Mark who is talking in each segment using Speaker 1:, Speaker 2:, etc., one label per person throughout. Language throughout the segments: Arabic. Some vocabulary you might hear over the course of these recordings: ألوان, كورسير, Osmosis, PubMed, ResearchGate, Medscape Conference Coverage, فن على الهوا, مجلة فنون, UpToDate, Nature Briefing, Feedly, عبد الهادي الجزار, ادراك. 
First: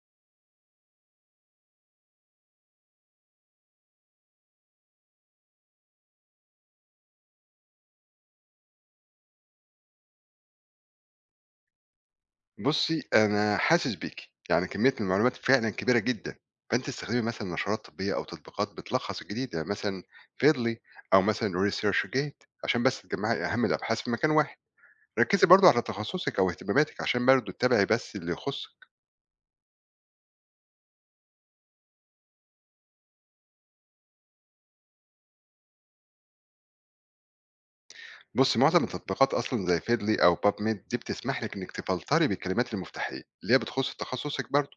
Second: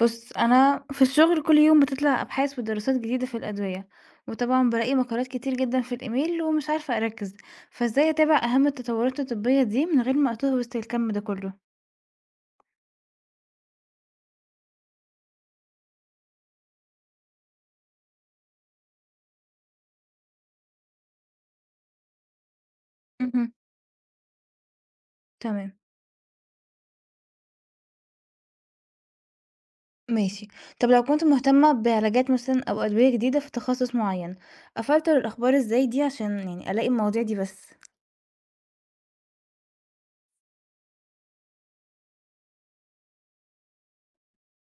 Speaker 1: بُص، أنا في الشغل كل يوم بتطلع أبحاث ودراسات جديدة في الأدوية، وطبعًا بالاقي مقالات كتير جدًا في الإيميل ومش عارفة أركّز، فإزاي أتابع أهم التطورات الطبية دي من غير ما أتوه وسط الكَم ده كله؟
Speaker 2: بُصّي، أنا حاسس بيكِ، يعني كمية من المعلومات فعلًا كبيرة جدًا، فأنتِ تستخدمي مثلًا نشرات طبية أو تطبيقات بتلخّص الجديد، يعني مثلًا Feedly أو مثلًا ResearchGate عشان بس تجمّعي
Speaker 1: اهم،
Speaker 2: أهم الأبحاث في مكان واحد. ركّزي برضه
Speaker 1: تمام،
Speaker 2: على تخصصِك أو اهتماماتِك عشان برضه تتابعي بس اللي يخُصِّك.
Speaker 1: ماشي. طب لو كنت مهتمة بعلاجات مثلًا أو أدوية جديدة في تخصص معين، أفلتر الأخبار إزاي دي عشان يعني ألاقي المواضيع دي بس؟
Speaker 2: بُصّي، معظم التطبيقات أصلًا زي Feedly أو PubMed دي بتسمح لِك إنِّك تفلتري بالكلمات المفتاحية اللي هي بتخُص تخصصِك برضه.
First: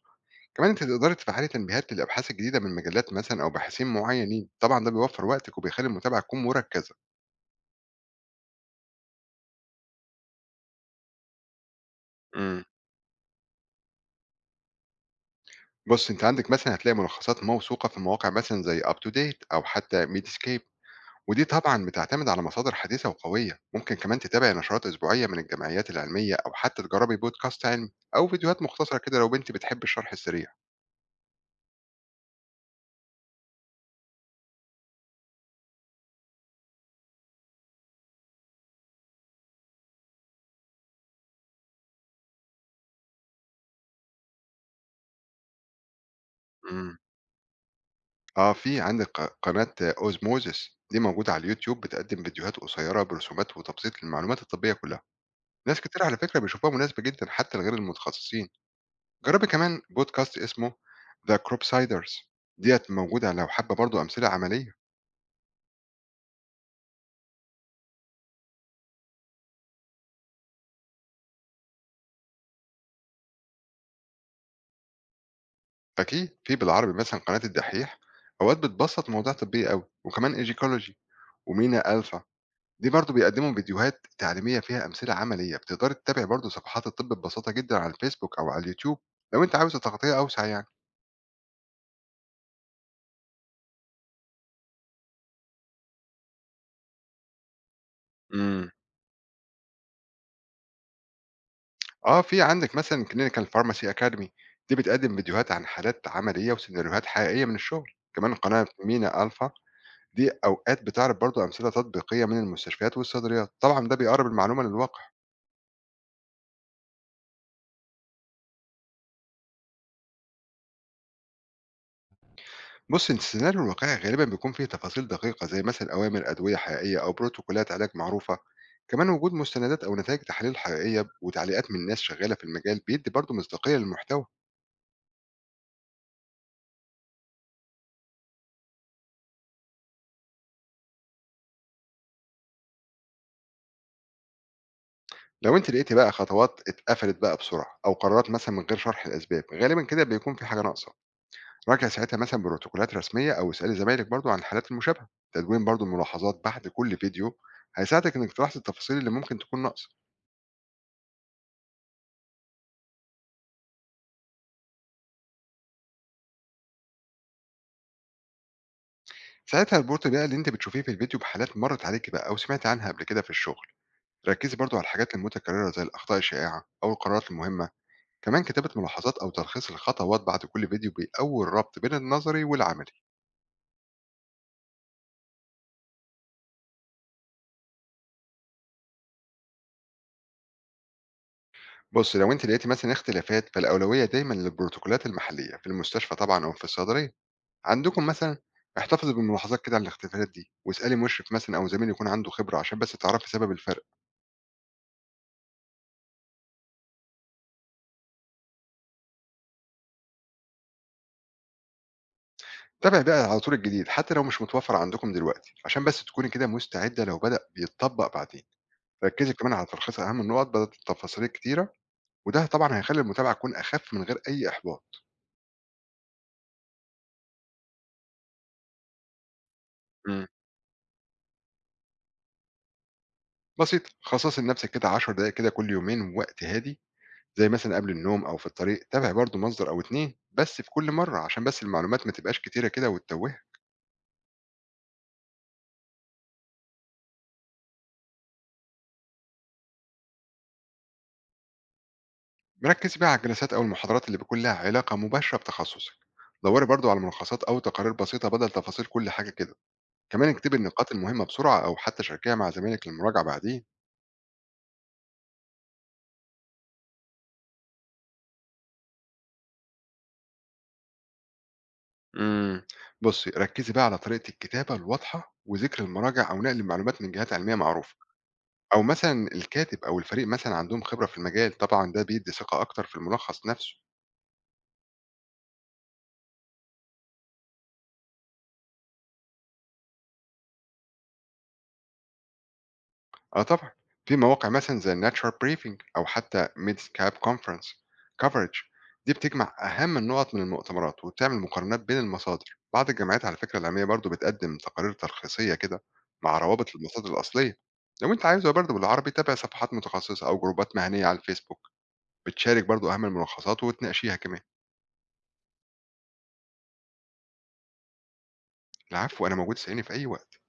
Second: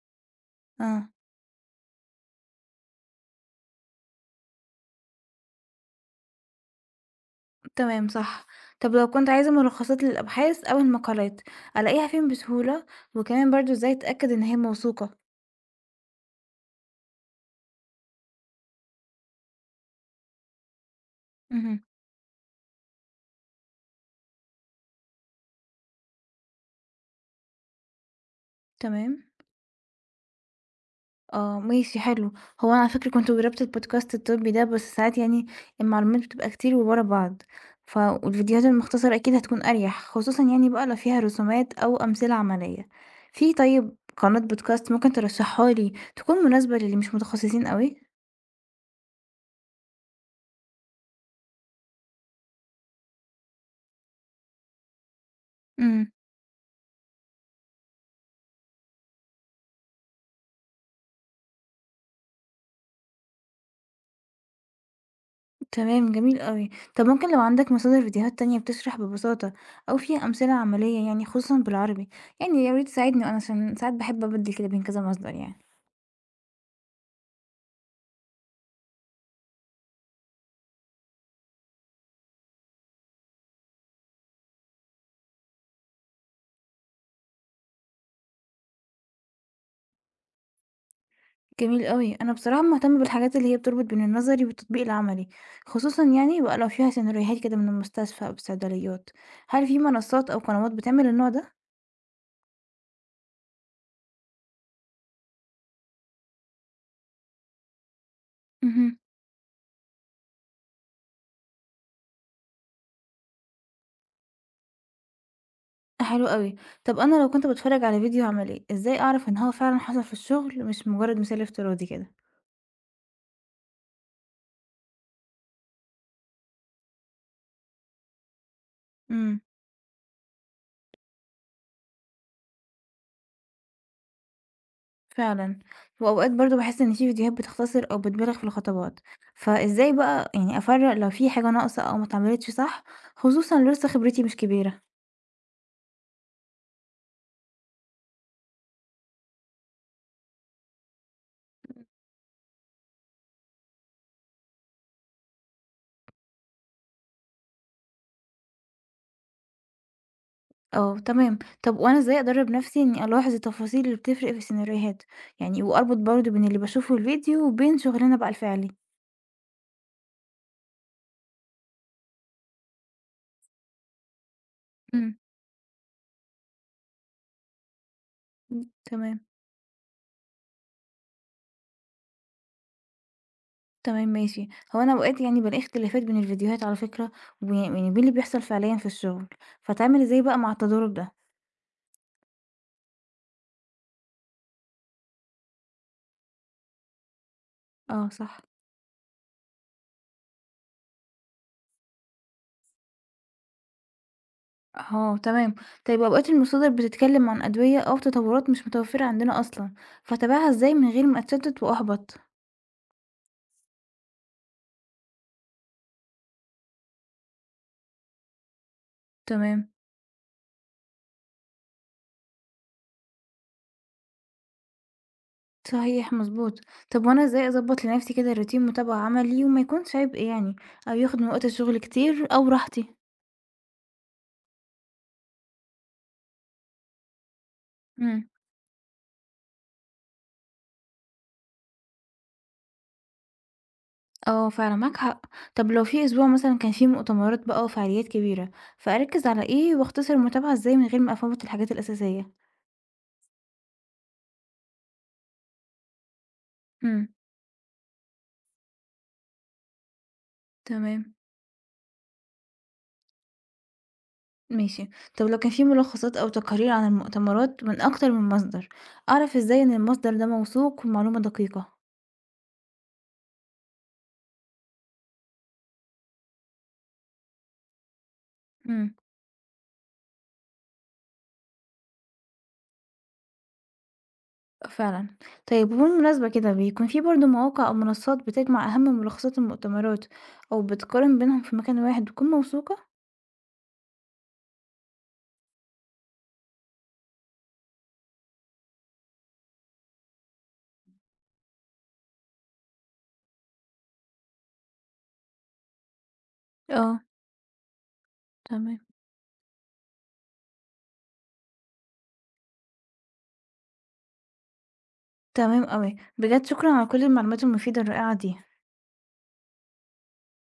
Speaker 2: كمان أنتِ
Speaker 1: آه،
Speaker 2: تقدري تفعّلي تنبيهات للأبحاث الجديدة من مجلات مثلًا أو باحثين معيّنين، طبعًا ده بيوفّر وقتِك وبيخلّي المتابعة تكون مركّزة.
Speaker 1: تمام صح. طب لو كنت عايزة ملخصات للأبحاث أو المقالات، ألاقيها فين
Speaker 2: إمم.
Speaker 1: بسهولة؟ وكمان برضه إزاي أتأكد إن هي موثوقة؟
Speaker 2: بُص، أنت عندك مثلًا هتلاقي ملخصات موثوقة في مواقع مثلًا زي UpToDate أو حتى Medscape، ودي
Speaker 1: اهم.
Speaker 2: طبعًا بتعتمد على مصادر حديثة وقوية. ممكن كمان تتابعي نشرات أسبوعية من الجمعيات العلمية أو حتى تجربي بودكاست علمي أو فيديوهات مختصرة كده
Speaker 1: تمام.
Speaker 2: لو بنتي بتحب الشرح السريع.
Speaker 1: آه، ماشي حلو. هو أنا على فكرة كنت جرّبت البودكاست الطبّي ده، بس ساعات يعني المعلومات بتبقى كتير وورا بعض، والفيديوهات المختصرة أكيد هتكون أريح، خصوصًا يعني بقى لو فيها رسومات أو أمثلة عملية. في طيب قناة بودكاست ممكن ترشّحها لي تكون مناسبة للي
Speaker 2: إمم.
Speaker 1: مش متخصصين أوي؟
Speaker 2: آه، في عندك قناة Osmosis دي موجودة على اليوتيوب بتقدم فيديوهات قصيرة برسومات وتبسيط للمعلومات الطبية كلها. ناس كتير
Speaker 1: إمم،
Speaker 2: على فكرة بيشوفوها مناسبة جدًا حتى لغير المتخصصين. جربي كمان بودكاست اسمه ذا كروب سايدرز ديت موجودة لو حابة برضو أمثلة عملية.
Speaker 1: تمام جميل أوي. طب ممكن لو عندك مصادر فيديوهات تانية بتشرح ببساطة أو فيها أمثلة عملية يعني خصوصًا بالعربي، يعني يا ريت تساعدني أنا عشان ساعات باحب أبدّل كده بين كذا مصدر يعني.
Speaker 2: أكيد في بالعربي مثلا قناة الدحيح، أوقات بتبسط مواضيع طبية قوي، وكمان ايجيكولوجي ومينا ألفا دي برضو بيقدموا فيديوهات تعليمية فيها أمثلة عملية. بتقدري تتابعي برضو صفحات الطب ببساطة جدا على الفيسبوك أو على اليوتيوب لو أنت عاوزة تغطية أوسع يعني.
Speaker 1: جميل أوي. أنا بصراحة مهتمة بالحاجات اللي هي بتربط بين النظري والتطبيق العملي، خصوصًا يعني بقى لو فيها سيناريوهات كده من المستشفى أو
Speaker 2: امم.
Speaker 1: الصيدليات. هل في منصات أو قنوات بتعمل النوع ده؟
Speaker 2: اه، في عندك مثلا كلينيكال فارماسي اكاديمي، دي بتقدم فيديوهات عن حالات عملية وسيناريوهات حقيقية من الشغل. كمان قناة
Speaker 1: مهم.
Speaker 2: مينا ألفا دي أوقات بتعرض برضه أمثلة تطبيقية من المستشفيات والصيدليات، طبعًا ده بيقرب المعلومة للواقع.
Speaker 1: حلو أوي. طب أنا لو كنت باتفرج على فيديو عملي، إزاي أعرف إن هو فعلًا حصل في الشغل مش مجرد مثال افتراضي كده؟
Speaker 2: بُص، السيناريو الواقعي غالبًا بيكون فيه تفاصيل دقيقة زي مثلًا أوامر أدوية حقيقية أو بروتوكولات علاج معروفة، كمان وجود
Speaker 1: مم.
Speaker 2: مستندات أو نتائج تحاليل حقيقية وتعليقات من ناس شغالة في المجال بيدي برضه مصداقية للمحتوى.
Speaker 1: فعلًا. وأوقات برضه باحس إن في فيديوهات بتختصر أو بتبالغ في الخطوات، فإزاي بقى يعني أفرق لو في حاجة ناقصة أو ما اتعملتش صح، خصوصًا لو لسه خبرتي مش كبيرة؟
Speaker 2: لو أنت لقيتِ بقى خطوات اتقفلت بقى بسرعة أو قرارات مثلًا من غير شرح الأسباب، غالبًا كده بيكون في حاجة ناقصة. راجع ساعتها مثلا بروتوكولات رسميه او اسال زمايلك برضو عن الحالات المشابهه. تدوين برضو الملاحظات بعد كل فيديو هيساعدك انك تلاحظ التفاصيل اللي ممكن تكون ناقصه.
Speaker 1: آه، تمام. طب وأنا إزاي أدرّب نَفْسي إنّي ألاحظ التفاصيل اللي بتفرق في السيناريوهات؟ يعني وأربط برضه بين اللي باشوفه في الفيديو وبين شُغلنا بقى الفعلي.
Speaker 2: ساعتها البورت بقى اللي انت بتشوفيه في الفيديو بحالات مرت عليك بقى او سمعت عنها قبل كده في الشغل. ركزي برضو على الحاجات
Speaker 1: إمم.
Speaker 2: المتكرره زي الاخطاء الشائعه او القرارات المهمه. كمان
Speaker 1: إمم،
Speaker 2: كتابة ملاحظات
Speaker 1: تمام،
Speaker 2: أو تلخيص الخطوات بعد كل فيديو بيقوي الربط بين النظري والعملي.
Speaker 1: تمام ماشي. هو أنا أوقات يعني بالاقي اختلافات بين الفيديوهات على فكرة يعني وبين اللي بيحصل فعليًا في الشُغل، فأتعامل إزاي بقى مع التضارب ده؟
Speaker 2: بص، لو أنت لقيتي مثلا اختلافات فالأولوية دايما للبروتوكولات المحلية في المستشفى طبعا أو في الصيدلية. عندكم
Speaker 1: آه،
Speaker 2: مثلًا
Speaker 1: صح.
Speaker 2: احتفظي بالملاحظات كده على الاختلافات دي، واسألي مُشرف مثلًا أو زميل يكون عنده خبرة عشان بس تعرفي سبب الفرق.
Speaker 1: آه، تمام. طيب أوقات المصادر بتتكلم عن أدوية أو تطوّرات مش متوفّرة عندنا أصلًا، فاتابعها إزاي من غير ما أتشتّت وأحبط؟
Speaker 2: تابعي بقى على طول الجديد حتى لو مش متوفر عندكم دلوقتي، عشان بس تكوني كده مستعدة لو بدأ بيتطبق بعدين، ركزي كمان على
Speaker 1: تمام.
Speaker 2: تلخيص أهم النقط بدل التفاصيل الكتيرة، وده طبعًا هيخلّي المتابعة تكون أخف من غير أي إحباط.
Speaker 1: صحيح، مضبوط. طب وأنا إزاي أضبّط لنفسي كده routine متابعة عملي وما يكونش عبء
Speaker 2: إمم.
Speaker 1: يعني، أو ياخد من وقت الشغل كتير أو راحتي؟
Speaker 2: بسيطة، خصصي لنفسِك كده 10 دقايق كده كل يومين وقت هادي، زي مثلًا قبل النوم
Speaker 1: إمم،
Speaker 2: أو في الطريق، تابعي برضه مصدر أو 2 بس في كل مرة عشان بس المعلومات ما تبقاش كتيرة كده وتتوهِك.
Speaker 1: آه فعلًا معاك حق. طب لو في أسبوع مثلًا كان فيه مؤتمرات بقى وفعاليات كبيرة، فأركّز على إيه واختصر المتابعة إزاي من غير ما أفوّت الحاجات الأساسية؟
Speaker 2: ركزي بقى على الجلسات أو المحاضرات اللي بيكون لها علاقة مباشرة بتخصصك. دوري برضو على
Speaker 1: إمم،
Speaker 2: ملخصات أو تقارير بسيطة بدل تفاصيل كل حاجة كده. كمان اكتبي النقاط
Speaker 1: تمام،
Speaker 2: المهمة بسرعة أو حتى شاركيها مع زمايلك للمراجعة بعدين.
Speaker 1: ماشي. طب لو كان في ملخصات أو تقارير عن المؤتمرات من أكتر من مصدر، أعرف إزاي إن المصدر ده موثوق ومعلومة دقيقة؟
Speaker 2: امم. بصي، ركزي بقى على طريقة الكتابة الواضحة وذكر المراجع أو نقل المعلومات من جهات علمية معروفة، أو
Speaker 1: إمم.
Speaker 2: مثلا الكاتب أو الفريق مثلا عندهم خبرة في المجال، طبعا ده بيدي ثقة أكتر في الملخص نفسه.
Speaker 1: فعلًا. طيب وبالمناسبة كده بيكون في برضه مواقع أو منصات بتجمع أهم ملخصات المؤتمرات أو بتقارن بينهم في مكان واحد بتكون موثوقة؟
Speaker 2: آه طبعًا، في مواقع مثلًا زي Nature Briefing أو حتى Medscape Conference Coverage، دي بتجمع أهم النقط من المؤتمرات وبتعمل مقارنات بين المصادر، بعض الجامعات على فكرة العلمية برضه بتقدم تقارير تلخيصية كده مع روابط
Speaker 1: اه
Speaker 2: للمصادر الأصلية. لو أنت عايزها برضه
Speaker 1: تمام.
Speaker 2: بالعربي تابع صفحات متخصصة أو جروبات مهنية على الفيسبوك بتشارك برضه أهم الملخصات وتناقشيها كمان.
Speaker 1: تمام أوي. بجد شكرًا على كل المعلومات المفيدة الرائعة دي.
Speaker 2: العفو، أنا موجود اسأليني في أي وقت.